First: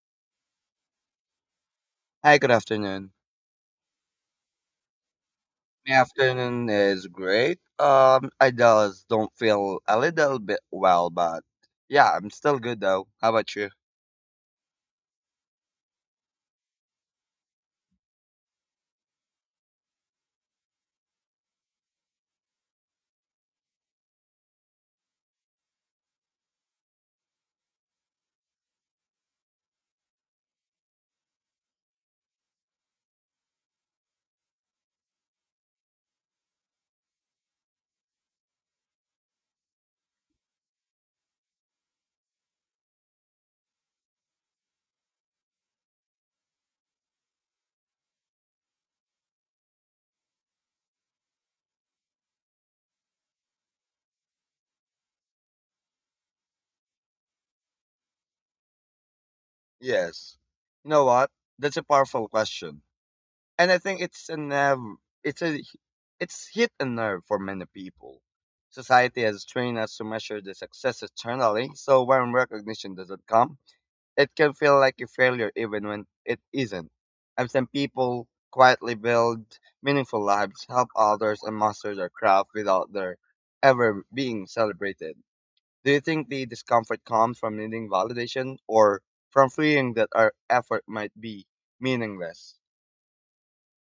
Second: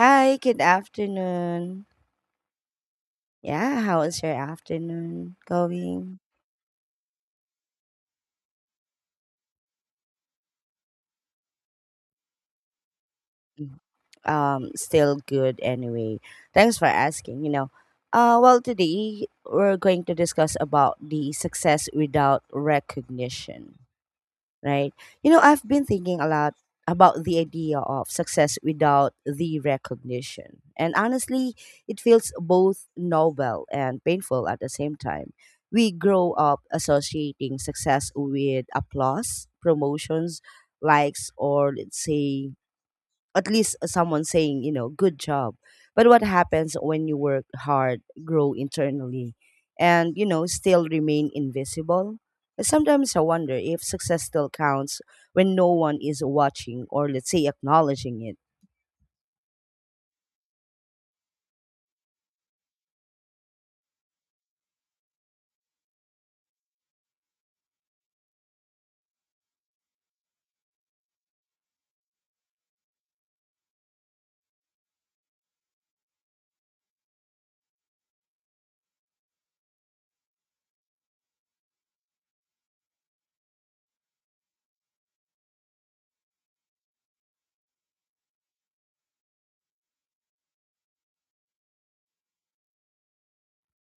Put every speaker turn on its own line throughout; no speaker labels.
Hi, good afternoon.
Hi, good afternoon.
Yeah, how is your afternoon
My
going?
afternoon is great. I just don't feel a little bit well, but yeah, I'm still good though. How about you?
Mm. Still good anyway. Thanks for asking. You know, today we're going to discuss about the success without recognition, right? You know, I've been thinking a lot about the idea of success without the recognition. And honestly, it feels both noble and painful at the same time. We grow up associating success with applause, promotions, likes, or let's say at least someone saying, good job. But what happens when you work hard, grow internally, and, still remain invisible? Sometimes I wonder if success still counts when no one is watching or, let's say, acknowledging it.
Yes. You know what? That's a powerful question, and I think it's a nerve. It's a it's hit a nerve for many people. Society has trained us to measure the success externally, so when recognition doesn't come, it can feel like a failure even when it isn't. I've seen people quietly build meaningful lives, help others, and master their craft without their ever being celebrated. Do you think the discomfort comes from needing validation or from fearing that our effort might be meaningless?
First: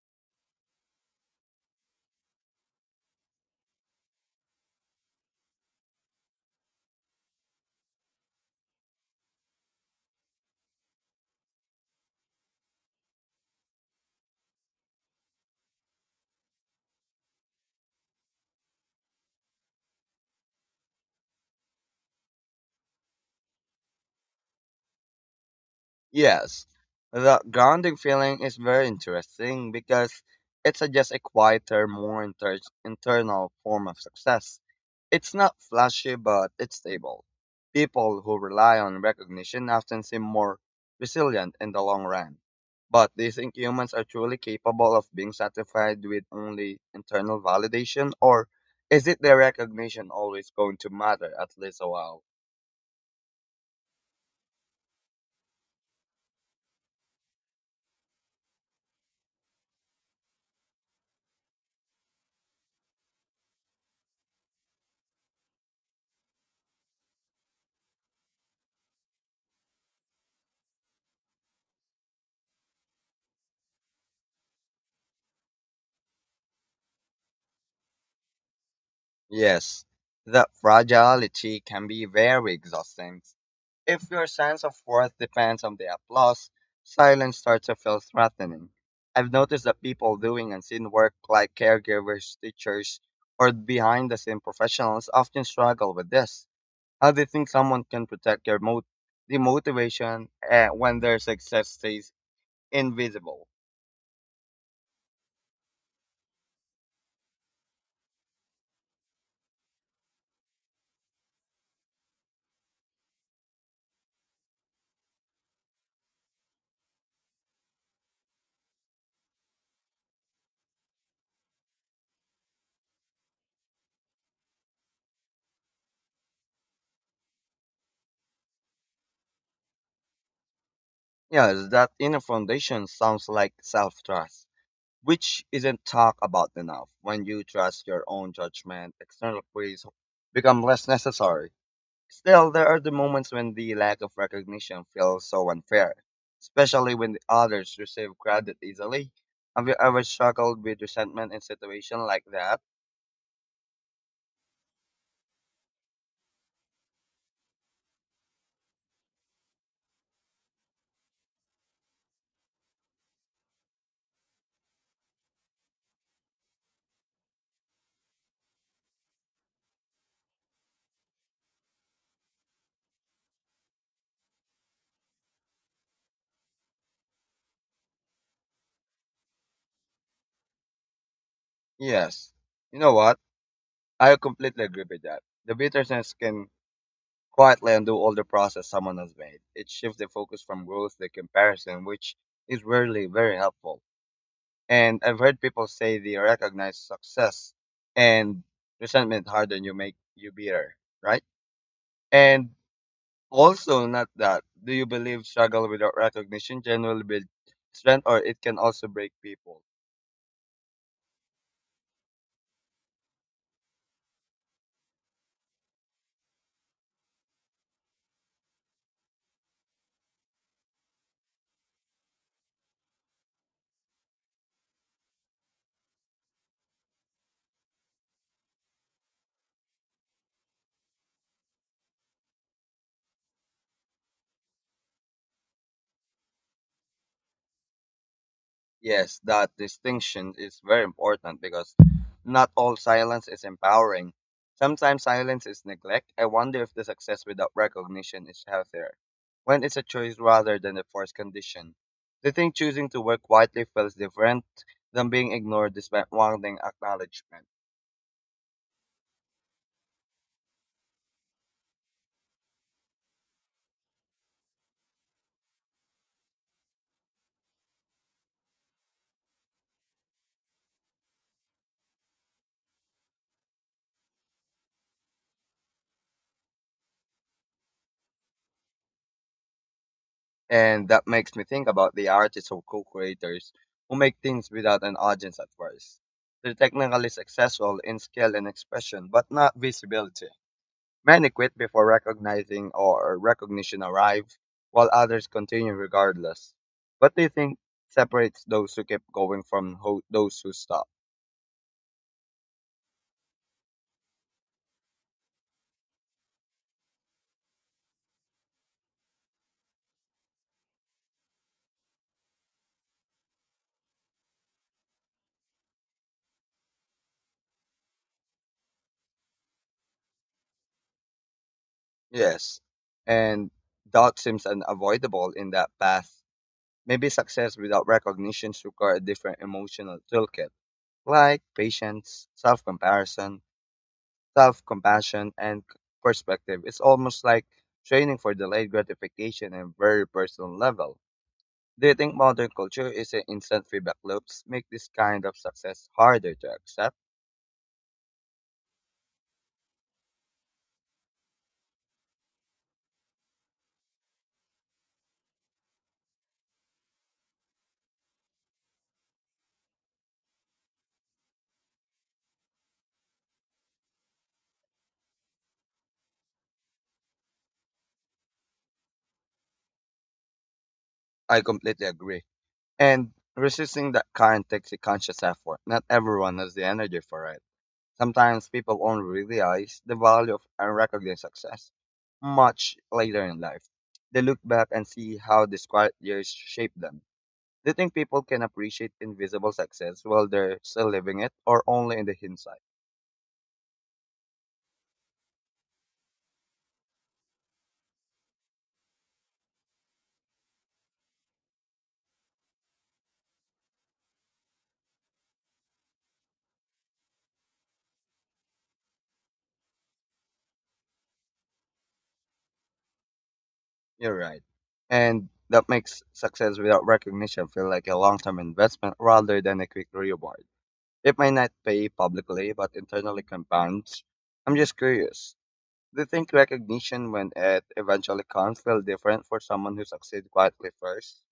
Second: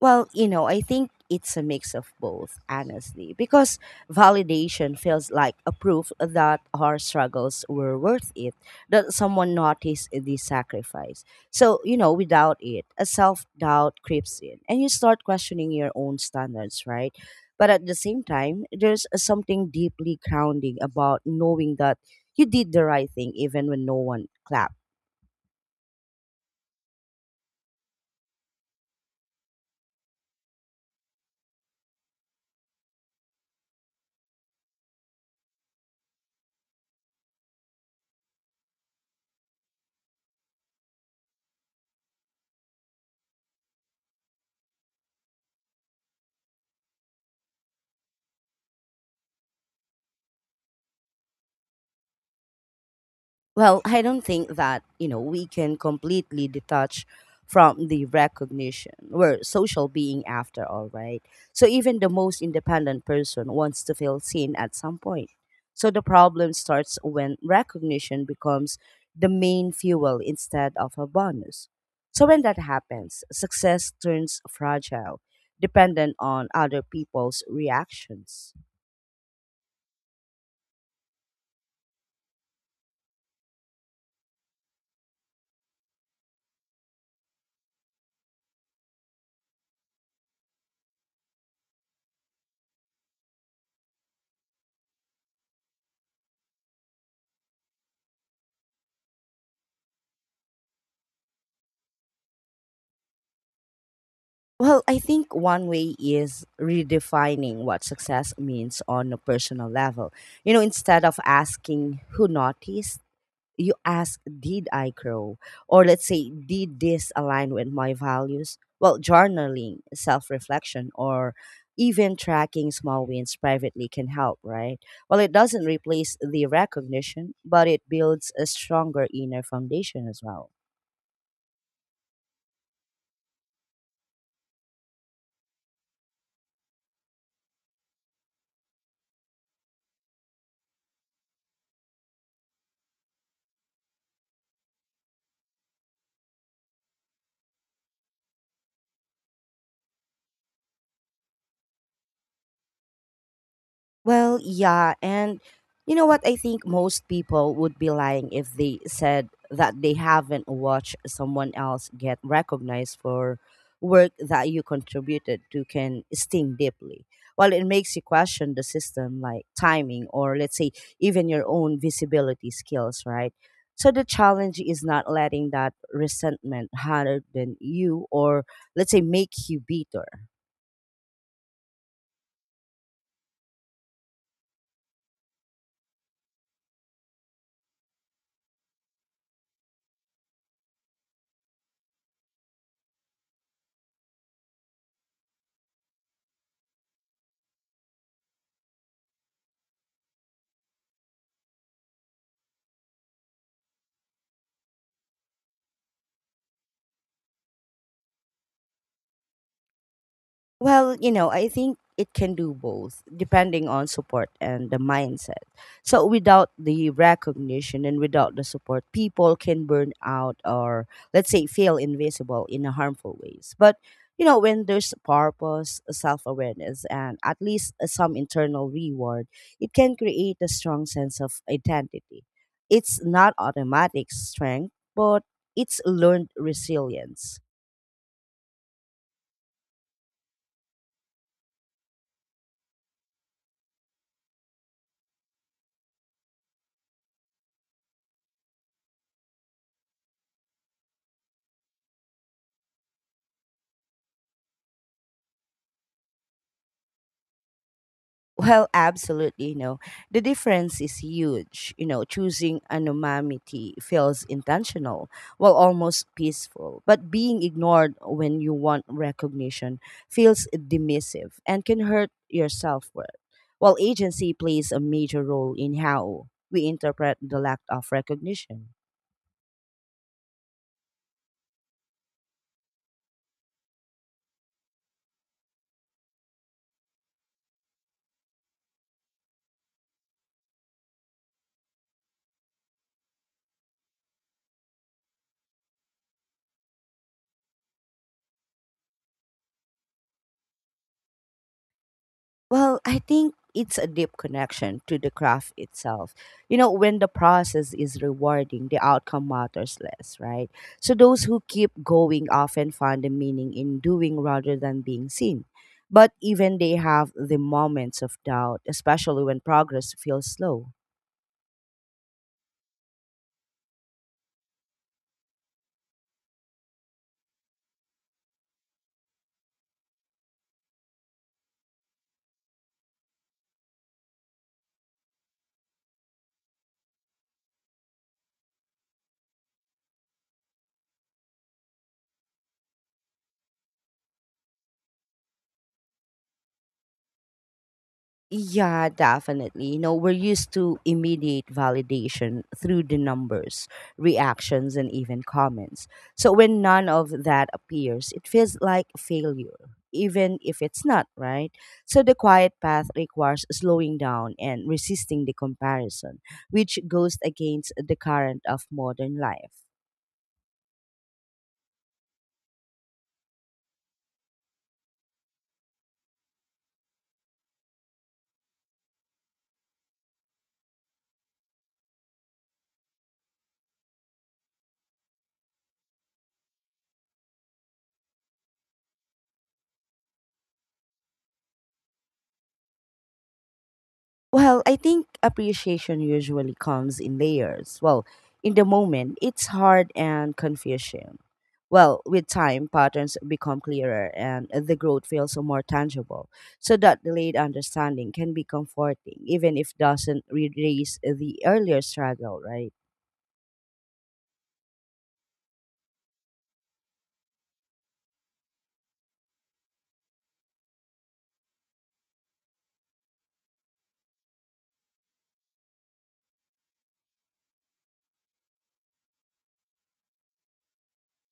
Well, you know, I think it's a mix of both, honestly, because validation feels like a proof that our struggles were worth it, that someone noticed the sacrifice. So, you know, without it, a self doubt creeps in and you start questioning your own standards, right? But at the same time, there's something deeply grounding about knowing that you did the right thing even when no one clapped.
Yes, the grounding feeling is very interesting because it suggests a quieter, more internal form of success. It's not flashy, but it's stable. People who rely on recognition often seem more resilient in the long run. But do you think humans are truly capable of being satisfied with only internal validation, or is it the recognition always going to matter at least a while?
Well, I don't think that, you know, we can completely detach from the recognition. We're social being after all, right? So even the most independent person wants to feel seen at some point. So the problem starts when recognition becomes the main fuel instead of a bonus. So when that happens, success turns fragile, dependent on other people's reactions.
Yes, that fragility can be very exhausting. If your sense of worth depends on the applause, silence starts to feel threatening. I've noticed that people doing unseen work like caregivers, teachers, or behind the scene professionals often struggle with this. How do you think someone can protect their the motivation when their success stays invisible?
Well, I think one way is redefining what success means on a personal level. You know, instead of asking who noticed, you ask, did I grow? Or let's say, did this align with my values? Well, journaling, self reflection, or even tracking small wins privately can help, right? Well, it doesn't replace the recognition, but it builds a stronger inner foundation as well.
Yes, that inner foundation sounds like self trust, which isn't talked about enough. When you trust your own judgment, external praise become less necessary. Still, there are the moments when the lack of recognition feels so unfair, especially when the others receive credit easily. Have you ever struggled with resentment in situation like that?
Well, yeah, and you know what? I think most people would be lying if they said that they haven't watched someone else get recognized for work that you contributed to can sting deeply. Well, it makes you question the system, like timing, or let's say even your own visibility skills, right? So the challenge is not letting that resentment harder than you, or let's say make you bitter.
Yes. You know what? I completely agree with that. The bitterness can quietly undo all the process someone has made. It shifts the focus from growth to comparison, which is rarely very helpful. And I've heard people say they recognize success and resentment harden you make you bitter, right? And also not that. Do you believe struggle without recognition generally builds strength or it can also break people?
Well, you know, I think it can do both, depending on support and the mindset. So, without the recognition and without the support, people can burn out or, let's say, feel invisible in a harmful ways. But, you know, when there's purpose, self awareness, and at least some internal reward, it can create a strong sense of identity. It's not automatic strength, but it's learned resilience.
Yes, that distinction is very important because not all silence is empowering. Sometimes silence is neglect. I wonder if the success without recognition is healthier, when it's a choice rather than a forced condition. Do you think choosing to work quietly feels different than being ignored despite wanting acknowledgement?
Well, absolutely. No, the difference is huge. You know, choosing anonymity feels intentional, while almost peaceful. But being ignored when you want recognition feels dismissive and can hurt your self worth. While agency plays a major role in how we interpret the lack of recognition.
And that makes me think about the artists or co-creators who make things without an audience at first. They're technically successful in skill and expression, but not visibility. Many quit before recognizing or recognition arrives, while others continue regardless. What do you think separates those who keep going from those who stop?
Well, I think it's a deep connection to the craft itself. You know, when the process is rewarding, the outcome matters less, right? So those who keep going often find the meaning in doing rather than being seen. But even they have the moments of doubt, especially when progress feels slow.
Yes. And doubt seems unavoidable in that path. Maybe success without recognitions require a different emotional toolkit, like patience, self-comparison, self-compassion, and perspective. It's almost like training for delayed gratification on a very personal level. Do you think modern culture is an instant feedback loops make this kind of success harder to accept?
Yeah, definitely. You know, we're used to immediate validation through the numbers, reactions, and even comments. So when none of that appears, it feels like failure, even if it's not, right? So the quiet path requires slowing down and resisting the comparison, which goes against the current of modern life.
I completely agree. And resisting that current takes a conscious effort. Not everyone has the energy for it. Sometimes people only realize the value of unrecognized success much later in life. They look back and see how these quiet years shaped them. Do you think people can appreciate invisible success while they're still living it or only in the hindsight?
Well, I think appreciation usually comes in layers. Well, in the moment, it's hard and confusing. Well, with time, patterns become clearer and the growth feels more tangible. So that delayed understanding can be comforting, even if doesn't erase the earlier struggle, right?
You're right. And that makes success without recognition feel like a long term investment rather than a quick reward. It may not pay publicly, but internally compounds. I'm just curious. Do you think recognition, when it eventually comes, feel different for someone who succeeds quietly first?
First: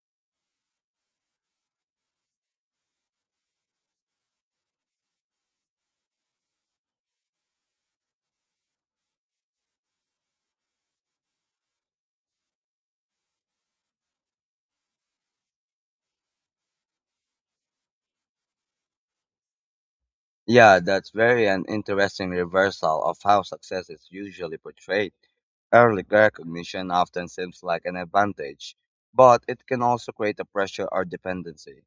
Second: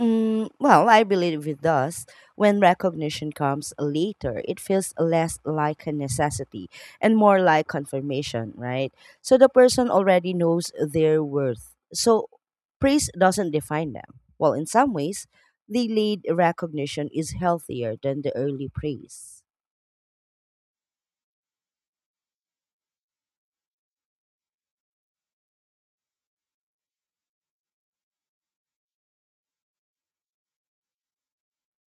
Mm, well, I believe it does. When recognition comes later, it feels less like a necessity and more like confirmation, right? So the person already knows their worth. So praise doesn't define them. Well, in some ways, delayed recognition is healthier than the early praise.
Yeah, that's very an interesting reversal of how success is usually portrayed. Early recognition often seems like an advantage, but it can also create a pressure or dependency.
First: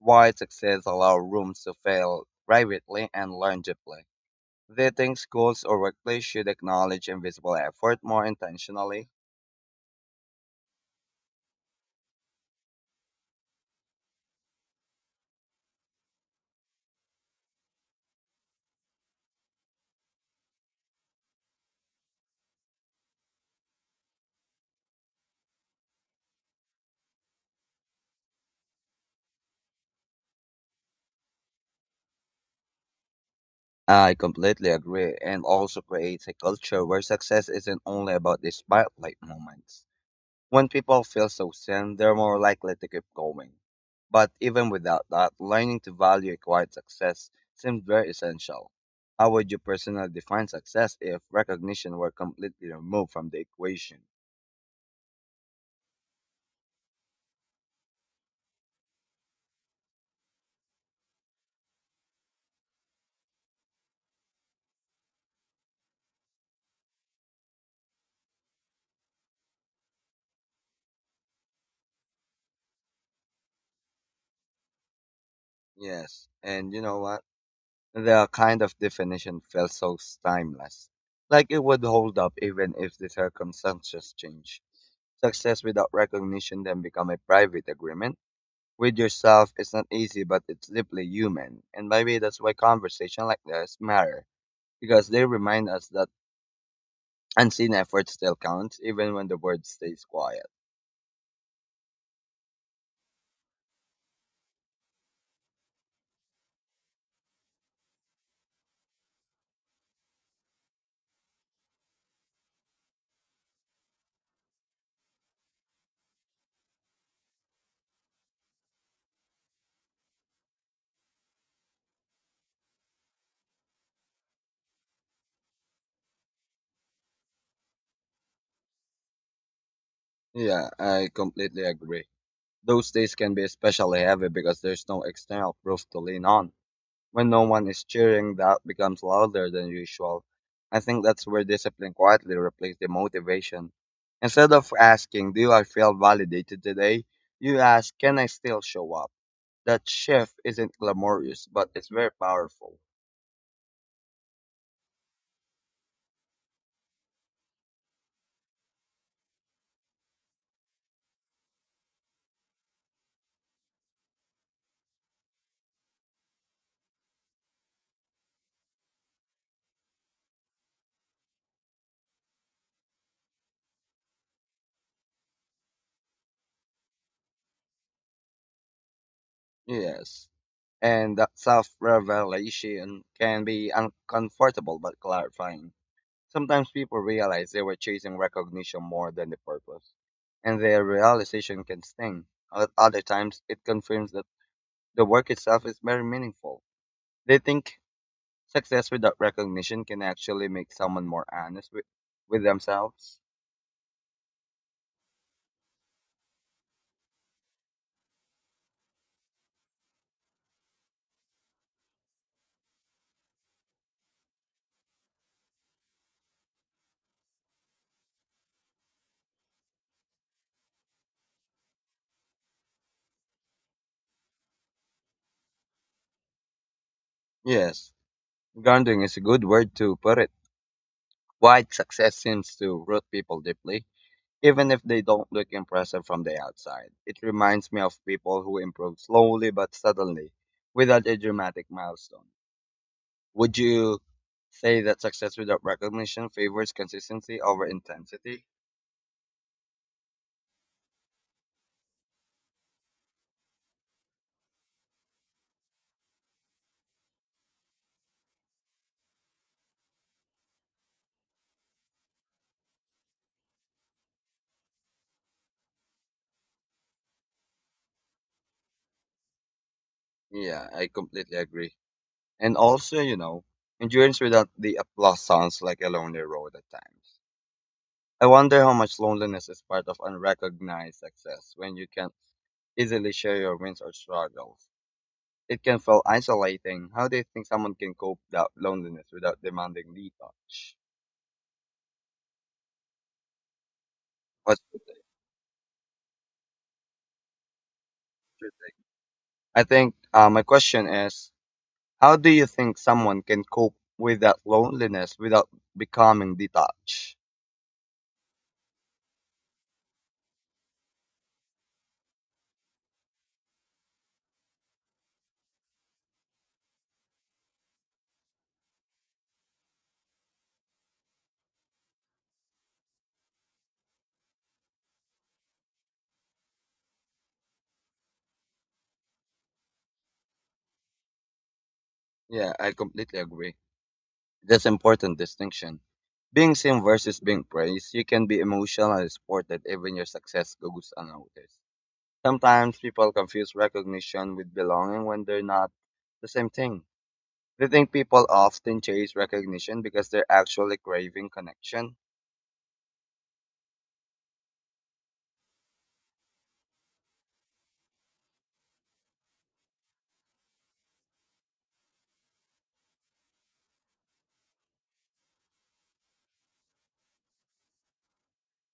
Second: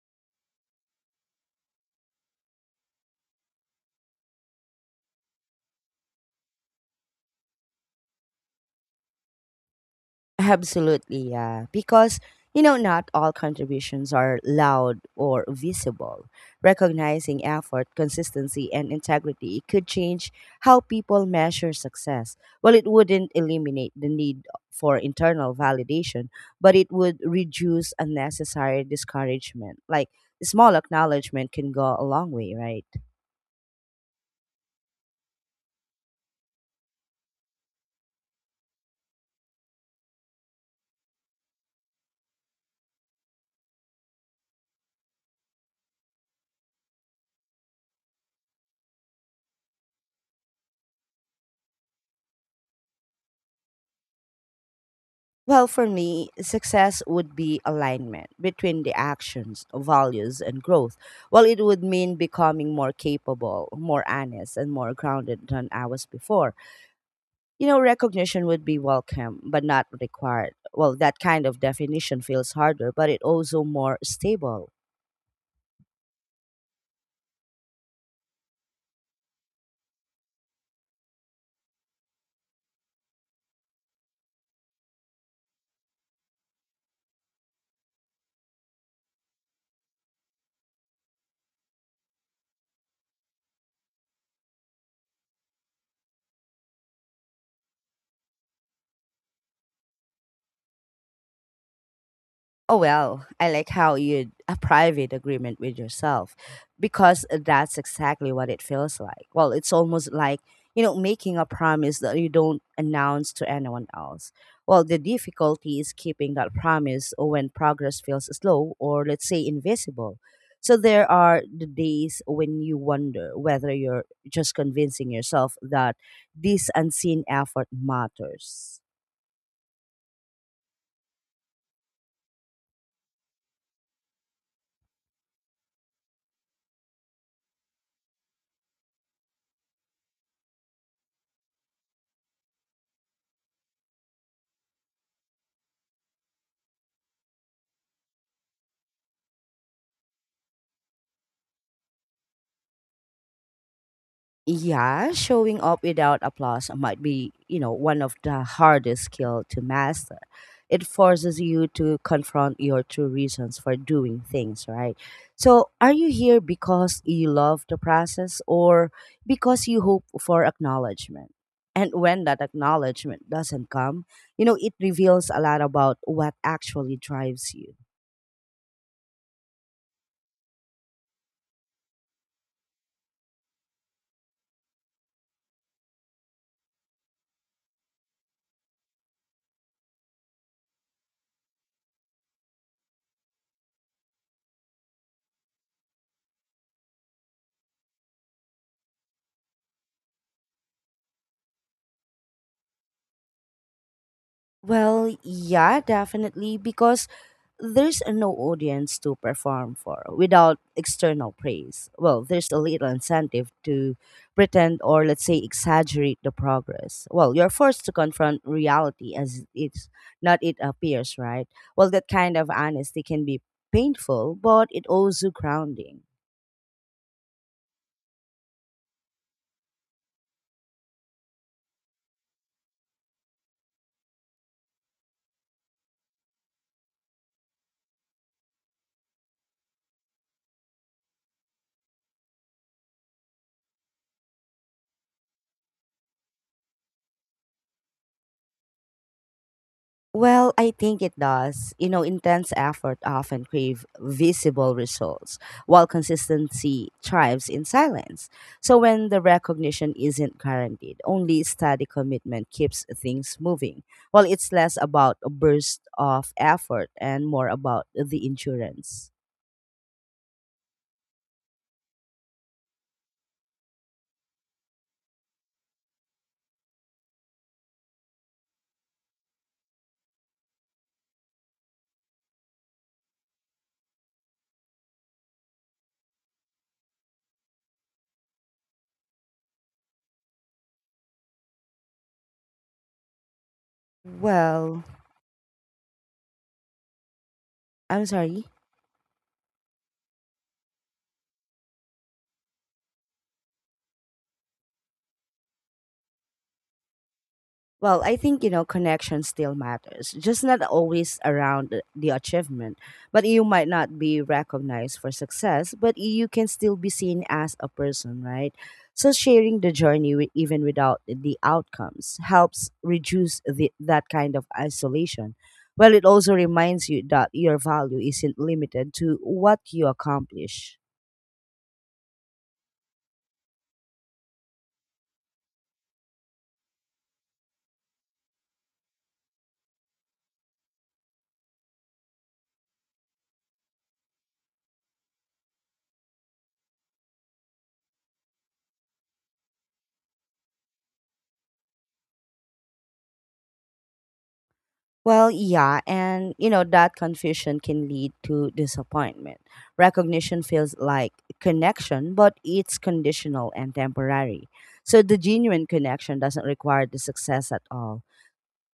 Wide success allows rooms to fail privately and learn deeply. They think schools or workplaces should acknowledge invisible effort more intentionally.
Absolutely, yeah. Because, you know, not all contributions are loud or visible. Recognizing effort, consistency, and integrity could change how people measure success. Well, it wouldn't eliminate the need for internal validation, but it would reduce unnecessary discouragement. Like, small acknowledgement can go a long way, right?
I completely agree, and also creates a culture where success isn't only about the spotlight moments. When people feel so seen, they're more likely to keep going. But even without that, learning to value acquired success seems very essential. How would you personally define success if recognition were completely removed from the equation?
Well, for me, success would be alignment between the actions, values, and growth. Well, it would mean becoming more capable, more honest, and more grounded than I was before. You know, recognition would be welcome, but not required. Well, that kind of definition feels harder, but it also more stable.
Yes, and you know what? The kind of definition felt so timeless, like it would hold up even if the circumstances change. Success without recognition then become a private agreement with yourself. It's not easy, but it's deeply human, and maybe that's why conversation like this matter because they remind us that unseen effort still counts, even when the world stays quiet.
Oh, well, I like how you'd a private agreement with yourself because that's exactly what it feels like. Well, it's almost like, you know, making a promise that you don't announce to anyone else. Well, the difficulty is keeping that promise when progress feels slow or, let's say, invisible. So there are the days when you wonder whether you're just convincing yourself that this unseen effort matters.
Yeah, I completely agree. Those days can be especially heavy because there's no external proof to lean on. When no one is cheering, doubt becomes louder than usual. I think that's where discipline quietly replaced the motivation. Instead of asking, do I feel validated today? You ask, can I still show up? That shift isn't glamorous, but it's very powerful.
Yeah, showing up without applause might be, you know, one of the hardest skill to master. It forces you to confront your true reasons for doing things, right? So, are you here because you love the process or because you hope for acknowledgement? And when that acknowledgement doesn't come, you know, it reveals a lot about what actually drives you.
Yes. And that self revelation can be uncomfortable but clarifying. Sometimes people realize they were chasing recognition more than the purpose, and their realization can sting. At other times, it confirms that the work itself is very meaningful. They think success without recognition can actually make someone more honest with themselves.
Well, yeah, definitely, because there's no audience to perform for without external praise. Well, there's a little incentive to pretend or, let's say, exaggerate the progress. Well, you're forced to confront reality as it's not it appears, right? Well, that kind of honesty can be painful, but it also grounding.
Yes, grounding is a good word to put it. Quiet success seems to root people deeply, even if they don't look impressive from the outside. It reminds me of people who improve slowly but suddenly, without a dramatic milestone. Would you say that success without recognition favors consistency over intensity?
Well, I think it does. You know, intense effort often crave visible results, while consistency thrives in silence. So when the recognition isn't guaranteed, only steady commitment keeps things moving. Well, it's less about a burst of effort and more about the insurance.
Yeah, I completely agree. And also, you know, endurance without the applause sounds like a lonely road at times. I wonder how much loneliness is part of unrecognized success when you can easily share your wins or struggles. It can feel isolating. How do you think someone can cope that loneliness without demanding detach? But
Well, I'm sorry.
I think my question is, how do you think someone can cope with that loneliness without becoming detached?
Well, I think you know connection still matters. Just not always around the achievement. But you might not be recognized for success, but you can still be seen as a person, right? So sharing the journey even without the outcomes helps reduce that kind of isolation. Well, it also reminds you that your value isn't limited to what you accomplish.
Yeah, I completely agree. That's important distinction. Being seen versus being praised, you can be emotional and supported even your success goes unnoticed. Sometimes people confuse recognition with belonging when they're not the same thing. They think people often chase recognition because they're actually craving connection.
Well, yeah, and you know that confusion can lead to disappointment. Recognition feels like connection, but it's conditional and temporary. So the genuine connection doesn't require the success at all.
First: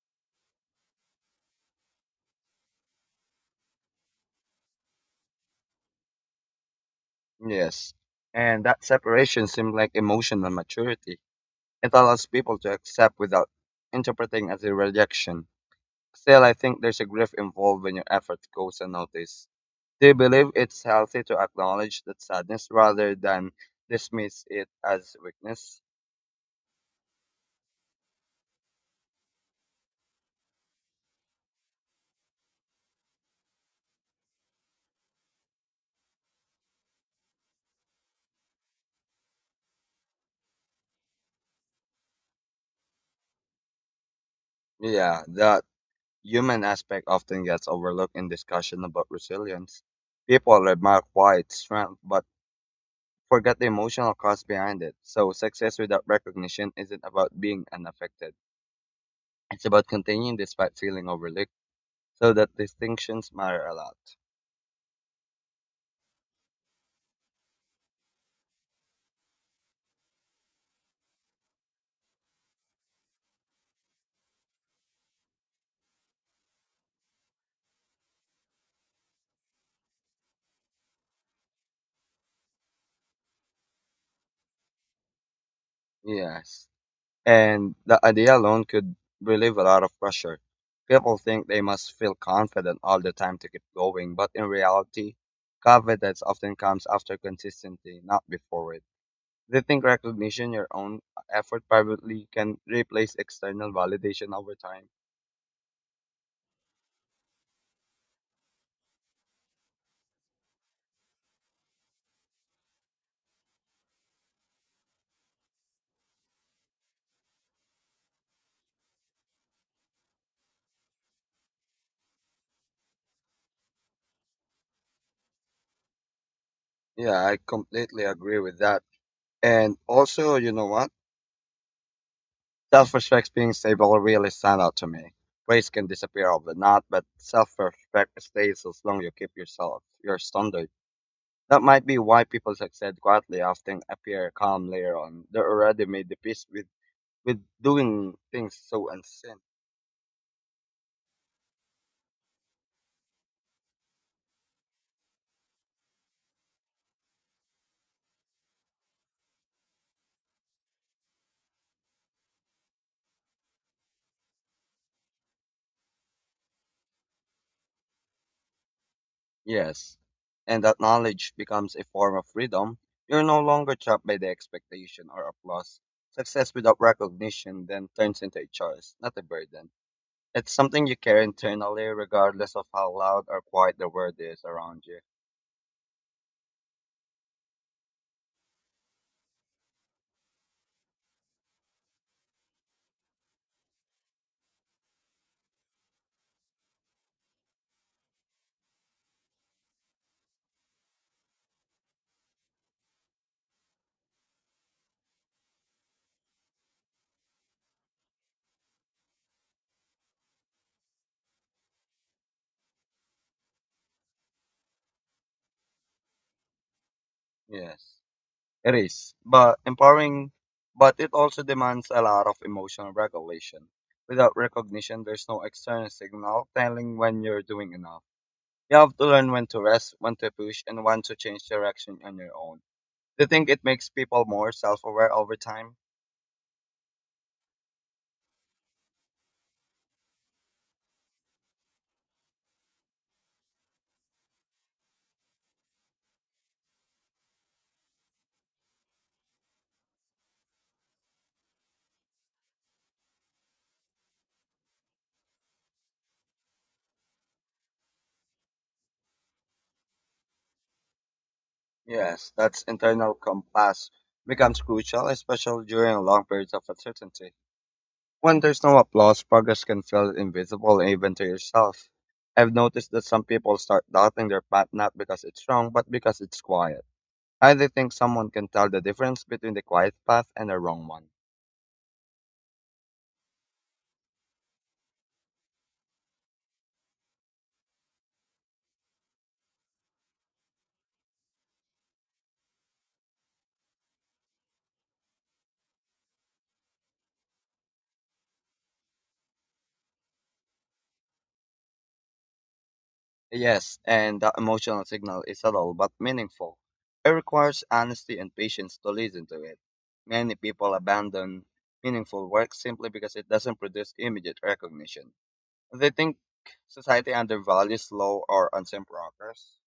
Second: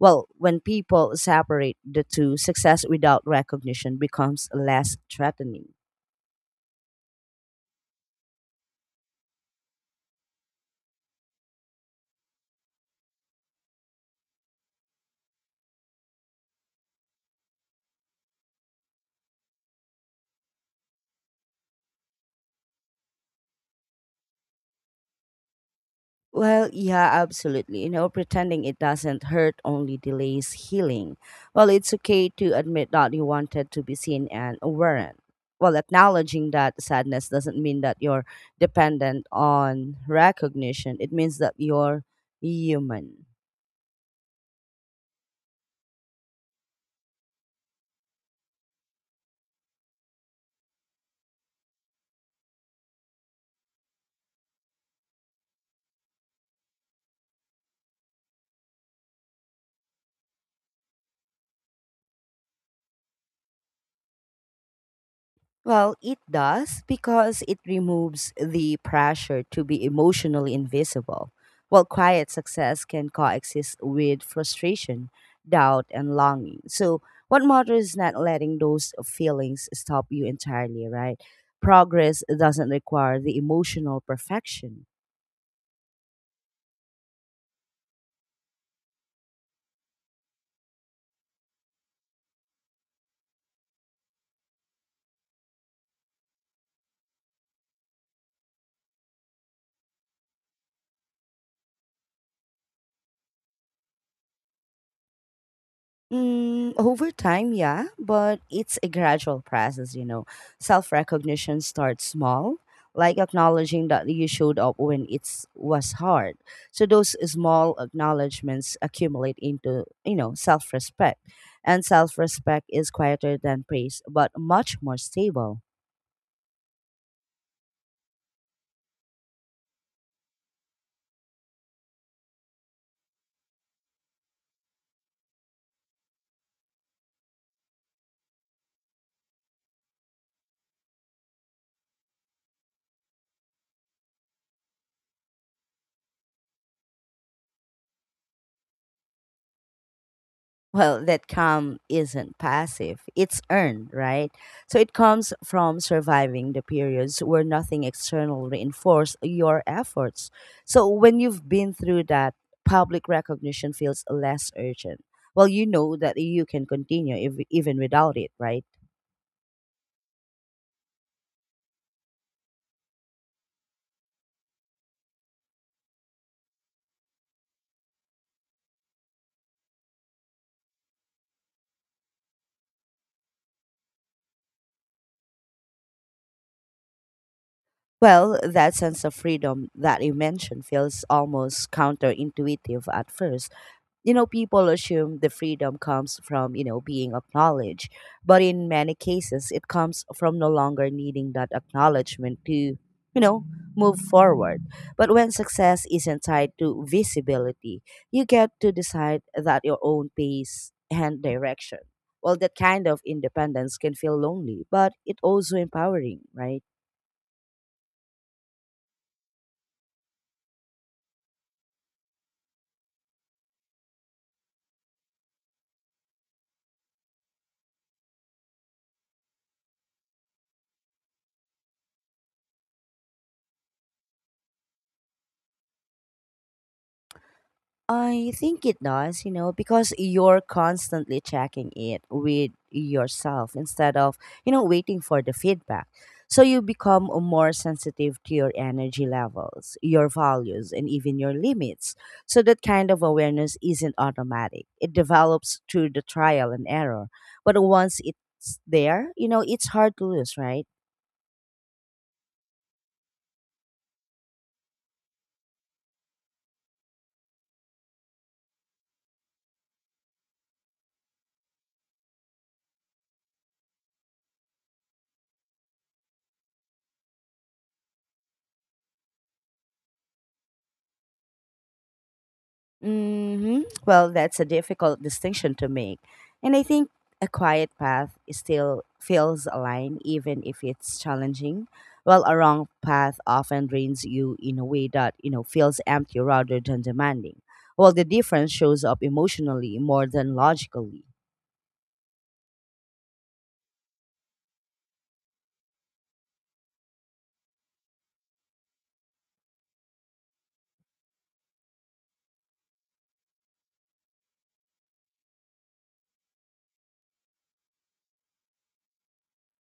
Well, when people separate the two, success without recognition becomes less threatening.
Yes. And that separation seems like emotional maturity. It allows people to accept without interpreting as a rejection. Still, I think there's a grief involved when your effort goes unnoticed. They believe it's healthy to acknowledge that sadness rather than dismiss it as weakness.
Well, yeah, absolutely. You know, pretending it doesn't hurt only delays healing. Well, it's okay to admit that you wanted to be seen and weren't. Well, acknowledging that sadness doesn't mean that you're dependent on recognition. It means that you're human.
Yeah, that human aspect often gets overlooked in discussion about resilience. People remark why it's strength, but forget the emotional cost behind it. So success without recognition isn't about being unaffected. It's about continuing despite feeling overlooked. So that distinctions matter a lot.
Well, it does because it removes the pressure to be emotionally invisible. While quiet success can coexist with frustration, doubt, and longing. So, what matters is not letting those feelings stop you entirely, right? Progress doesn't require the emotional perfection.
Yes. And the idea alone could relieve a lot of pressure. People think they must feel confident all the time to keep going, but in reality, confidence often comes after consistency, not before it. They think recognition your own effort privately can replace external validation over time.
Mm, over time, yeah, but it's a gradual process, you know. Self recognition starts small, like acknowledging that you showed up when it's was hard. So those small acknowledgments accumulate into, you know, self respect. And self respect is quieter than praise, but much more stable.
Yeah, I completely agree with that. And also, you know what? Self-respect being stable really stand out to me. Praise can disappear overnight, but self-respect stays as long you keep yourself, your standards. That might be why people succeed quietly often appear calm later on. They already made the peace with doing things so unseen.
Well, that calm isn't passive, it's earned, right? So it comes from surviving the periods where nothing external reinforced your efforts. So when you've been through that, public recognition feels less urgent. Well, you know that you can continue even without it, right?
Yes. And that knowledge becomes a form of freedom. You're no longer trapped by the expectation or applause. Success without recognition then turns into a choice, not a burden. It's something you carry internally regardless of how loud or quiet the world is around you.
Well, that sense of freedom that you mentioned feels almost counterintuitive at first. You know, people assume the freedom comes from, you know, being acknowledged, but in many cases it comes from no longer needing that acknowledgement to, you know, move forward. But when success isn't tied to visibility, you get to decide that your own pace and direction. Well, that kind of independence can feel lonely, but it also empowering, right?
Yes. It is, but empowering, but it also demands a lot of emotional regulation. Without recognition, there's no external signal telling when you're doing enough. You have to learn when to rest, when to push, and when to change direction on your own. Do you think it makes people more self aware over time?
I think it does, you know, because you're constantly checking it with yourself instead of, you know, waiting for the feedback. So you become more sensitive to your energy levels, your values, and even your limits. So that kind of awareness isn't automatic. It develops through the trial and error. But once it's there, you know, it's hard to lose, right?
Yes, that's internal compass becomes crucial, especially during long periods of uncertainty. When there's no applause, progress can feel invisible even to yourself. I've noticed that some people start doubting their path not because it's wrong, but because it's quiet. I do think someone can tell the difference between the quiet path and the wrong one.
Hmm. Well, that's a difficult distinction to make. And I think a quiet path is still feels aligned, even if it's challenging. While a wrong path often drains you in a way that, you know, feels empty rather than demanding. Well, the difference shows up emotionally more than logically.
Yes, and that emotional signal is subtle but meaningful. It requires honesty and patience to listen to it. Many people abandon meaningful work simply because it doesn't produce immediate recognition. They think society undervalues slow or unseen progress.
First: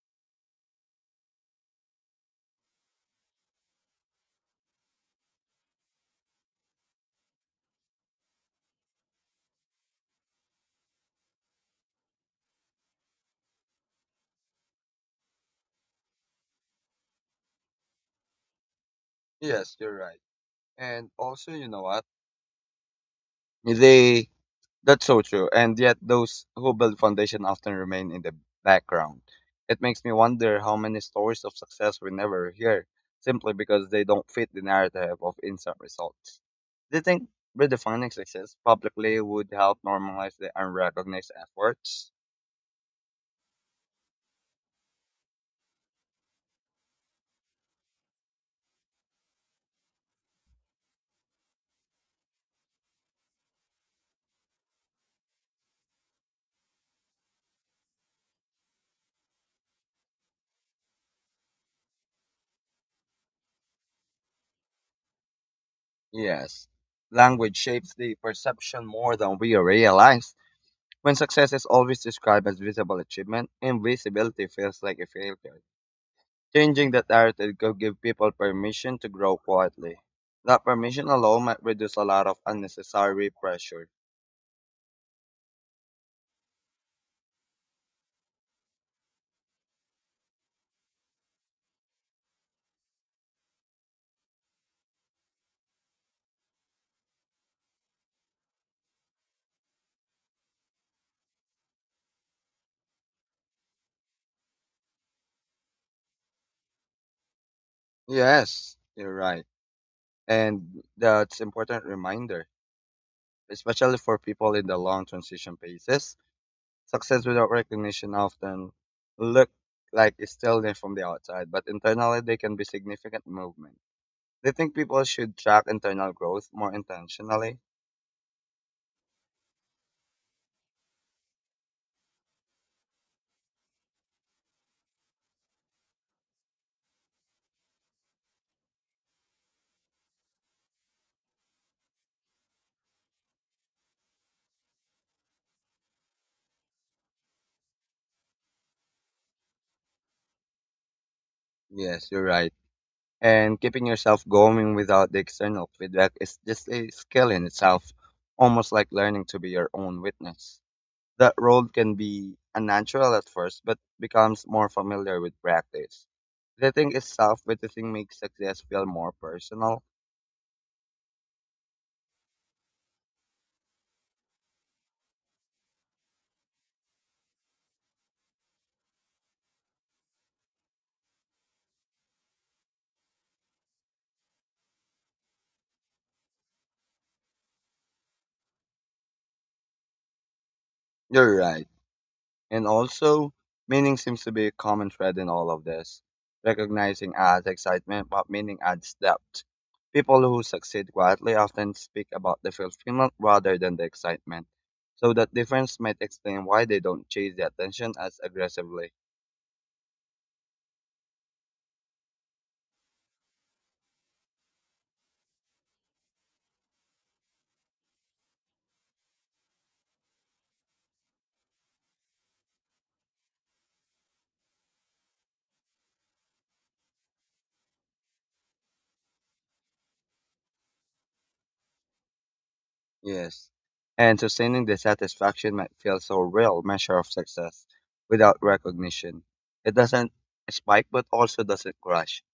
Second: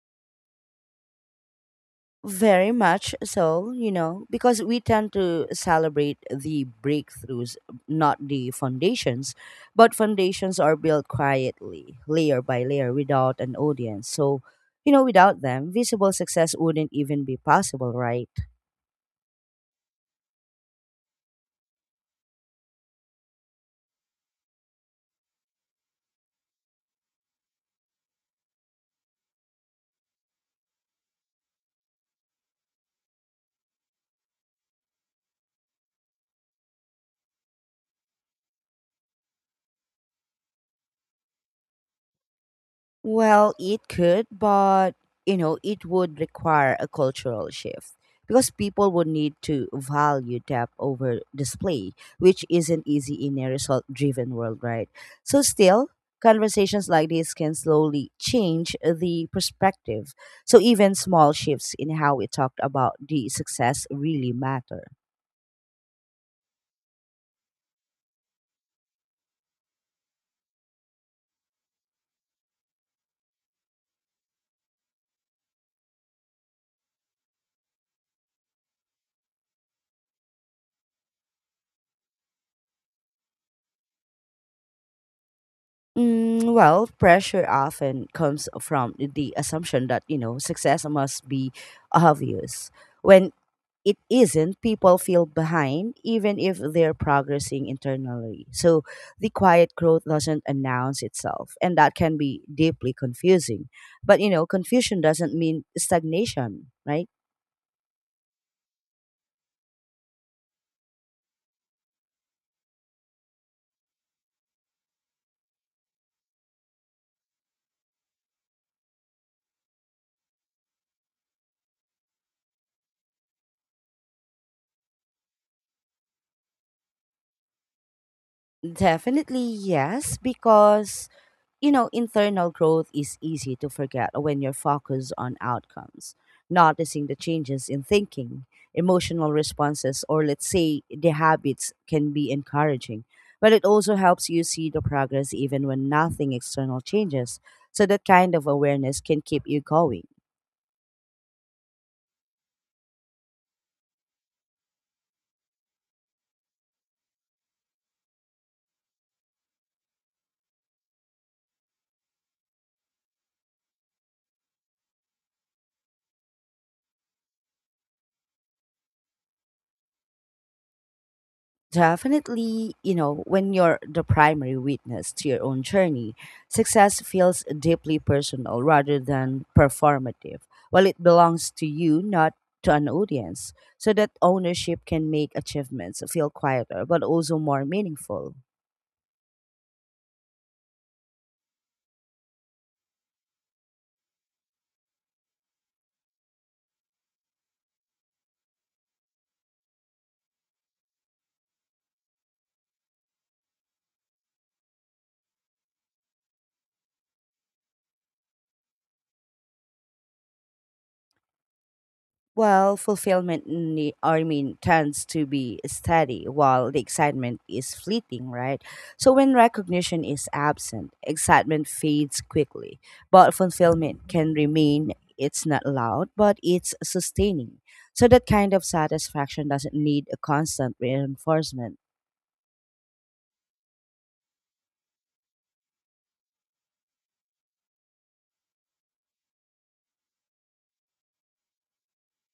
Very much so, you know, because we tend to celebrate the breakthroughs, not the foundations. But foundations are built quietly, layer by layer, without an audience. So, you know, without them, visible success wouldn't even be possible, right?
Yes, you're right. And also, you know what? They That's so true. And yet those who build foundation often remain in the background. It makes me wonder how many stories of success we never hear simply because they don't fit the narrative of instant results. Do you think redefining success publicly would help normalize the unrecognized efforts?
Well, it could, but you know, it would require a cultural shift because people would need to value depth over display, which isn't easy in a result driven world, right? So, still, conversations like this can slowly change the perspective. So, even small shifts in how we talked about the success really matter.
Yes. Language shapes the perception more than we realize. When success is always described as visible achievement, invisibility feels like a failure. Changing that narrative could give people permission to grow quietly. That permission alone might reduce a lot of unnecessary pressure.
Well, pressure often comes from the assumption that, you know, success must be obvious. When it isn't, people feel behind even if they're progressing internally. So the quiet growth doesn't announce itself, and that can be deeply confusing. But, you know, confusion doesn't mean stagnation, right?
Yes, you're right. And that's important reminder, especially for people in the long transition phases. Success without recognition often look like it's stillness from the outside, but internally they can be significant movement. They think people should track internal growth more intentionally.
Definitely yes, because you know, internal growth is easy to forget when you're focused on outcomes, noticing the changes in thinking, emotional responses, or let's say the habits can be encouraging. But it also helps you see the progress even when nothing external changes. So that kind of awareness can keep you going.
Yes, you're right. And keeping yourself going without the external feedback is just a skill in itself, almost like learning to be your own witness. That role can be unnatural at first, but becomes more familiar with practice. The thing is self witnessing makes success feel more personal.
Definitely, you know, when you're the primary witness to your own journey, success feels deeply personal rather than performative. While it belongs to you, not to an audience, so that ownership can make achievements feel quieter but also more meaningful.
You're right. And also, meaning seems to be a common thread in all of this. Recognizing adds excitement, but meaning adds depth. People who succeed quietly often speak about the fulfillment rather than the excitement. So that difference might explain why they don't chase the attention as aggressively.
Well, fulfillment, tends to be steady while the excitement is fleeting, right? So when recognition is absent, excitement fades quickly, but fulfillment can remain. It's not loud, but it's sustaining. So that kind of satisfaction doesn't need a constant reinforcement.
Yes. And sustaining the satisfaction might feel so real measure of success without recognition. It doesn't spike but also doesn't crash.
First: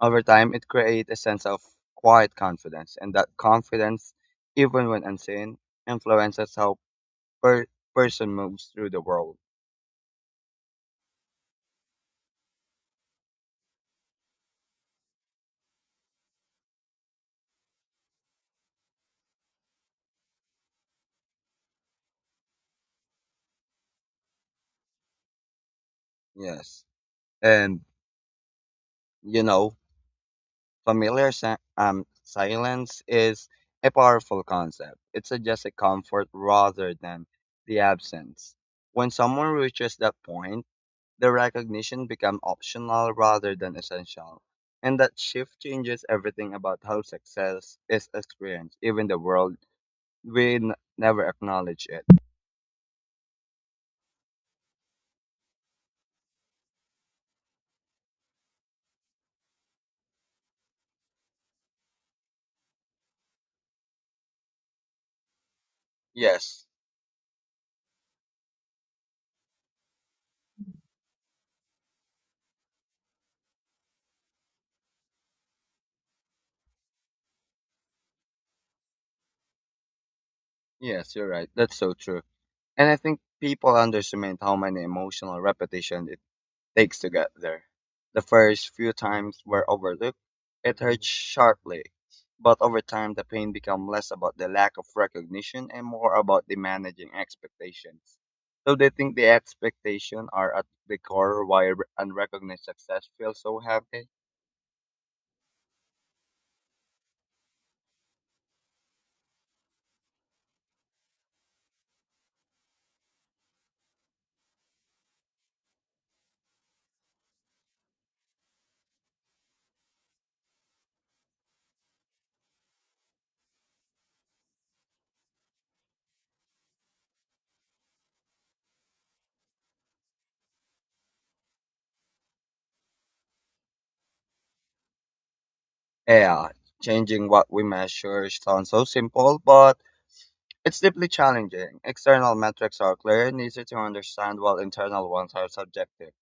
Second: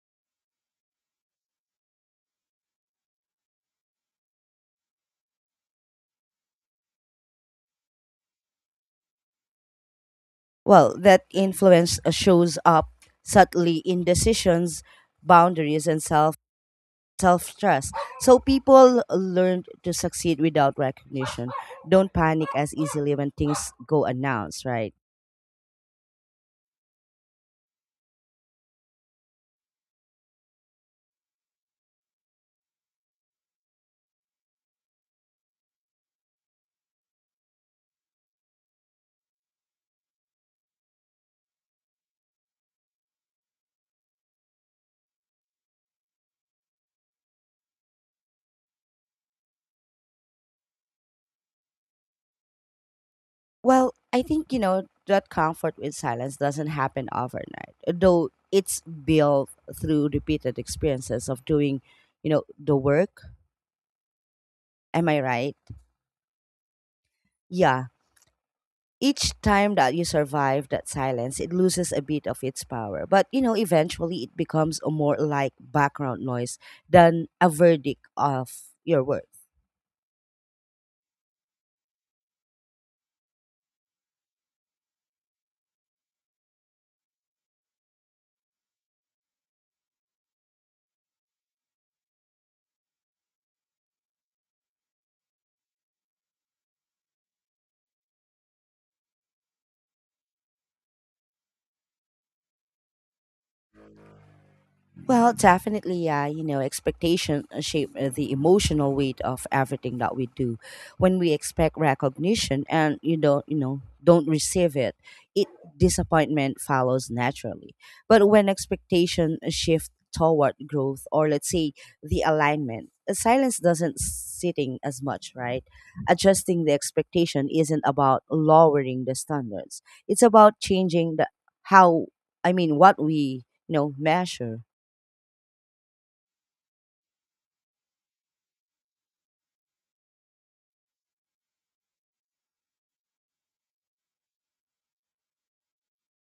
Over time, it creates a sense of quiet confidence, and that confidence, even when unseen, influences how per- person moves through the world.
Well, that influence shows up subtly in decisions, boundaries, and self trust. So people learn to succeed without recognition. Don't panic as easily when things go announced, right?
Yes, and you know, familiar silence is a powerful concept. It suggests a comfort rather than the absence. When someone reaches that point, the recognition become optional rather than essential. And that shift changes everything about how success is experienced, even the world we never acknowledge it.
Well, I think, you know, that comfort with silence doesn't happen overnight, though it's built through repeated experiences of doing, you know, the work. Am I right?
Yes,
Yeah. Each time that you survive that silence, it loses a bit of its power. But, you know, eventually it becomes more like background noise than a verdict of your work.
yes, you're right. That's so true. And I think people underestimate how many emotional repetition takes to get there. The first few times were overlooked. It hurt sharply, but over time the pain became less about the lack of recognition and more about the managing expectations. So they think the expectations are at the core why unrecognized success feels so heavy.
Well, definitely, yeah. You know, expectation shape the emotional weight of everything that we do. When we expect recognition and you don't, you know, don't receive it, it disappointment follows naturally. But when expectation shift toward growth or let's say the alignment, silence doesn't sitting as much, right? Adjusting the expectation isn't about lowering the standards. It's about changing the how I mean what we you know measure.
Yeah, changing what we measure sounds so simple, but it's deeply challenging. External metrics are clear and easy to understand, while internal ones are subjective.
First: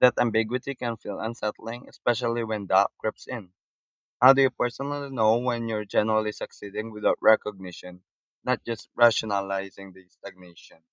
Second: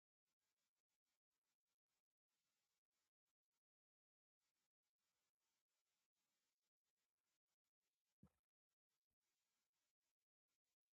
That ambiguity can feel unsettling, especially when doubt creeps in. How do you personally know when you're generally succeeding without recognition, not just rationalizing the stagnation?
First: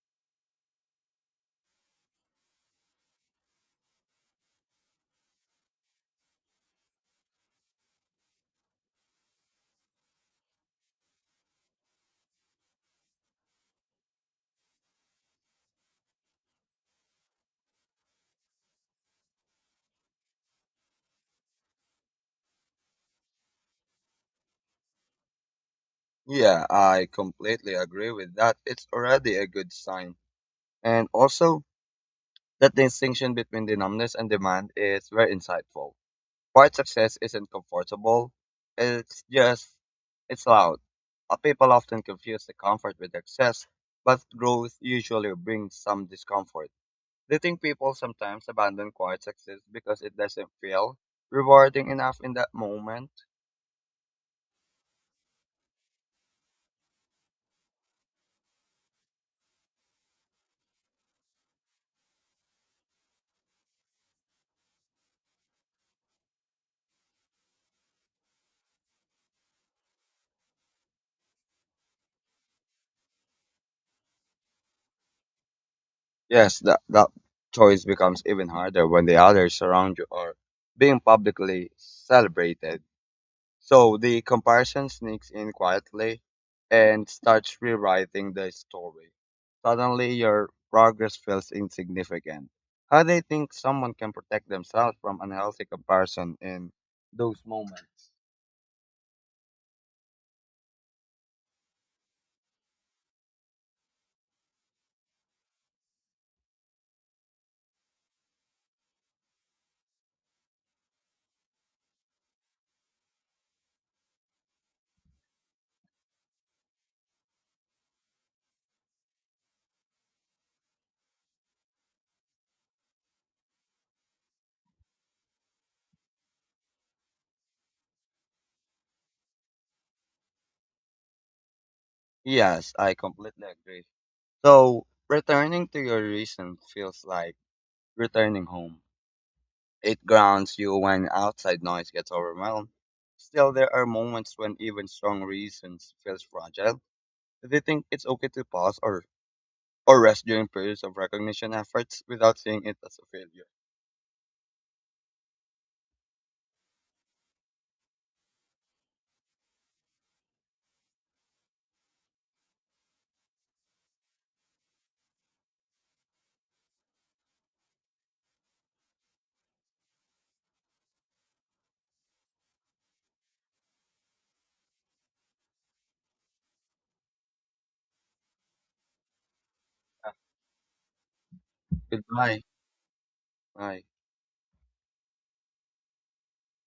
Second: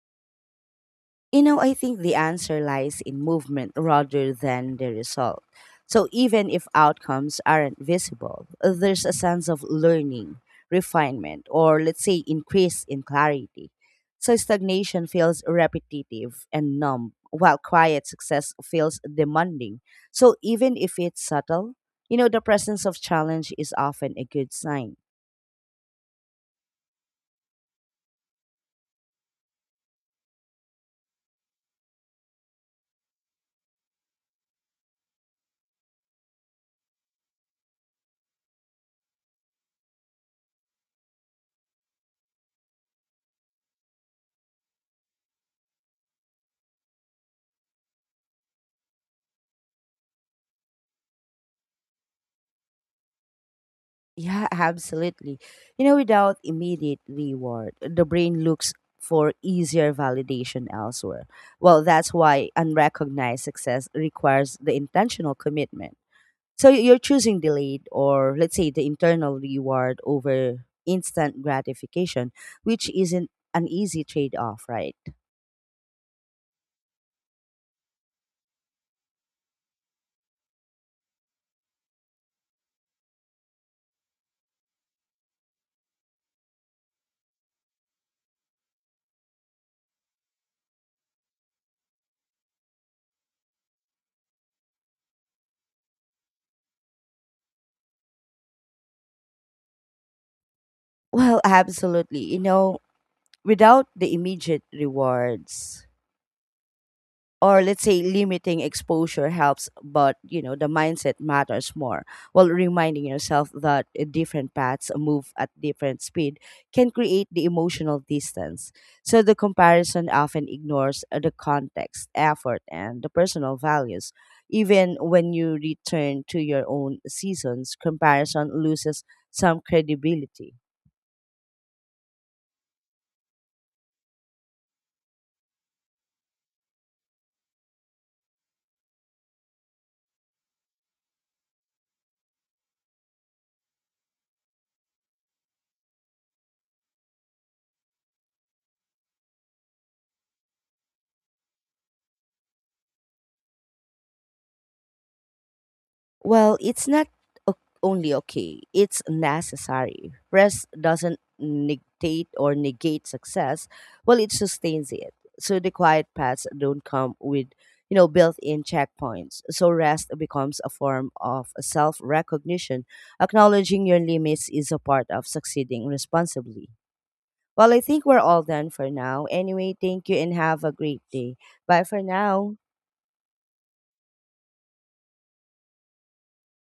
You know, I think the answer lies in movement rather than the result. So even if outcomes aren't visible, there's a sense of learning, refinement, or let's say increase in clarity. So stagnation feels repetitive and numb, while quiet success feels demanding. So even if it's subtle, you know, the presence of challenge is often a good sign.
Yeah, I completely agree with that. It's already a good sign. And also, that distinction between the numbness and demand is very insightful. Quiet success isn't comfortable. It's just, it's loud. People often confuse the comfort with excess, but growth usually brings some discomfort. Do you think people sometimes abandon quiet success because it doesn't feel rewarding enough in that moment?
Yeah, absolutely. You know, without immediate reward, the brain looks for easier validation elsewhere. Well, that's why unrecognized success requires the intentional commitment. So you're choosing delayed or, let's say, the internal reward over instant gratification, which isn't an easy trade off, right?
Yes, that choice becomes even harder when the others around you are being publicly celebrated. So the comparison sneaks in quietly and starts rewriting the story. Suddenly, your progress feels insignificant. How do you think someone can protect themselves from unhealthy comparison in those moments?
Well, absolutely. You know, without the immediate rewards, or let's say limiting exposure helps but you know the mindset matters more while reminding yourself that different paths move at different speed can create the emotional distance so the comparison often ignores the context effort and the personal values even when you return to your own seasons comparison loses some credibility.
Yes, I completely agree. So, returning to your reason feels like returning home. It grounds you when outside noise gets overwhelmed. Still, there are moments when even strong reasons feels fragile. Do you think it's okay to pause or rest during periods of recognition efforts without seeing it as a failure?
Well, it's not o- only okay, it's necessary. Rest doesn't negate success, well, it sustains it. So the quiet paths don't come with, you know, built-in checkpoints. So rest becomes a form of self-recognition. Acknowledging your limits is a part of succeeding responsibly. Well, I think we're all done for now. Anyway, thank you and have a great day. Bye for
Goodbye.
now.
Bye.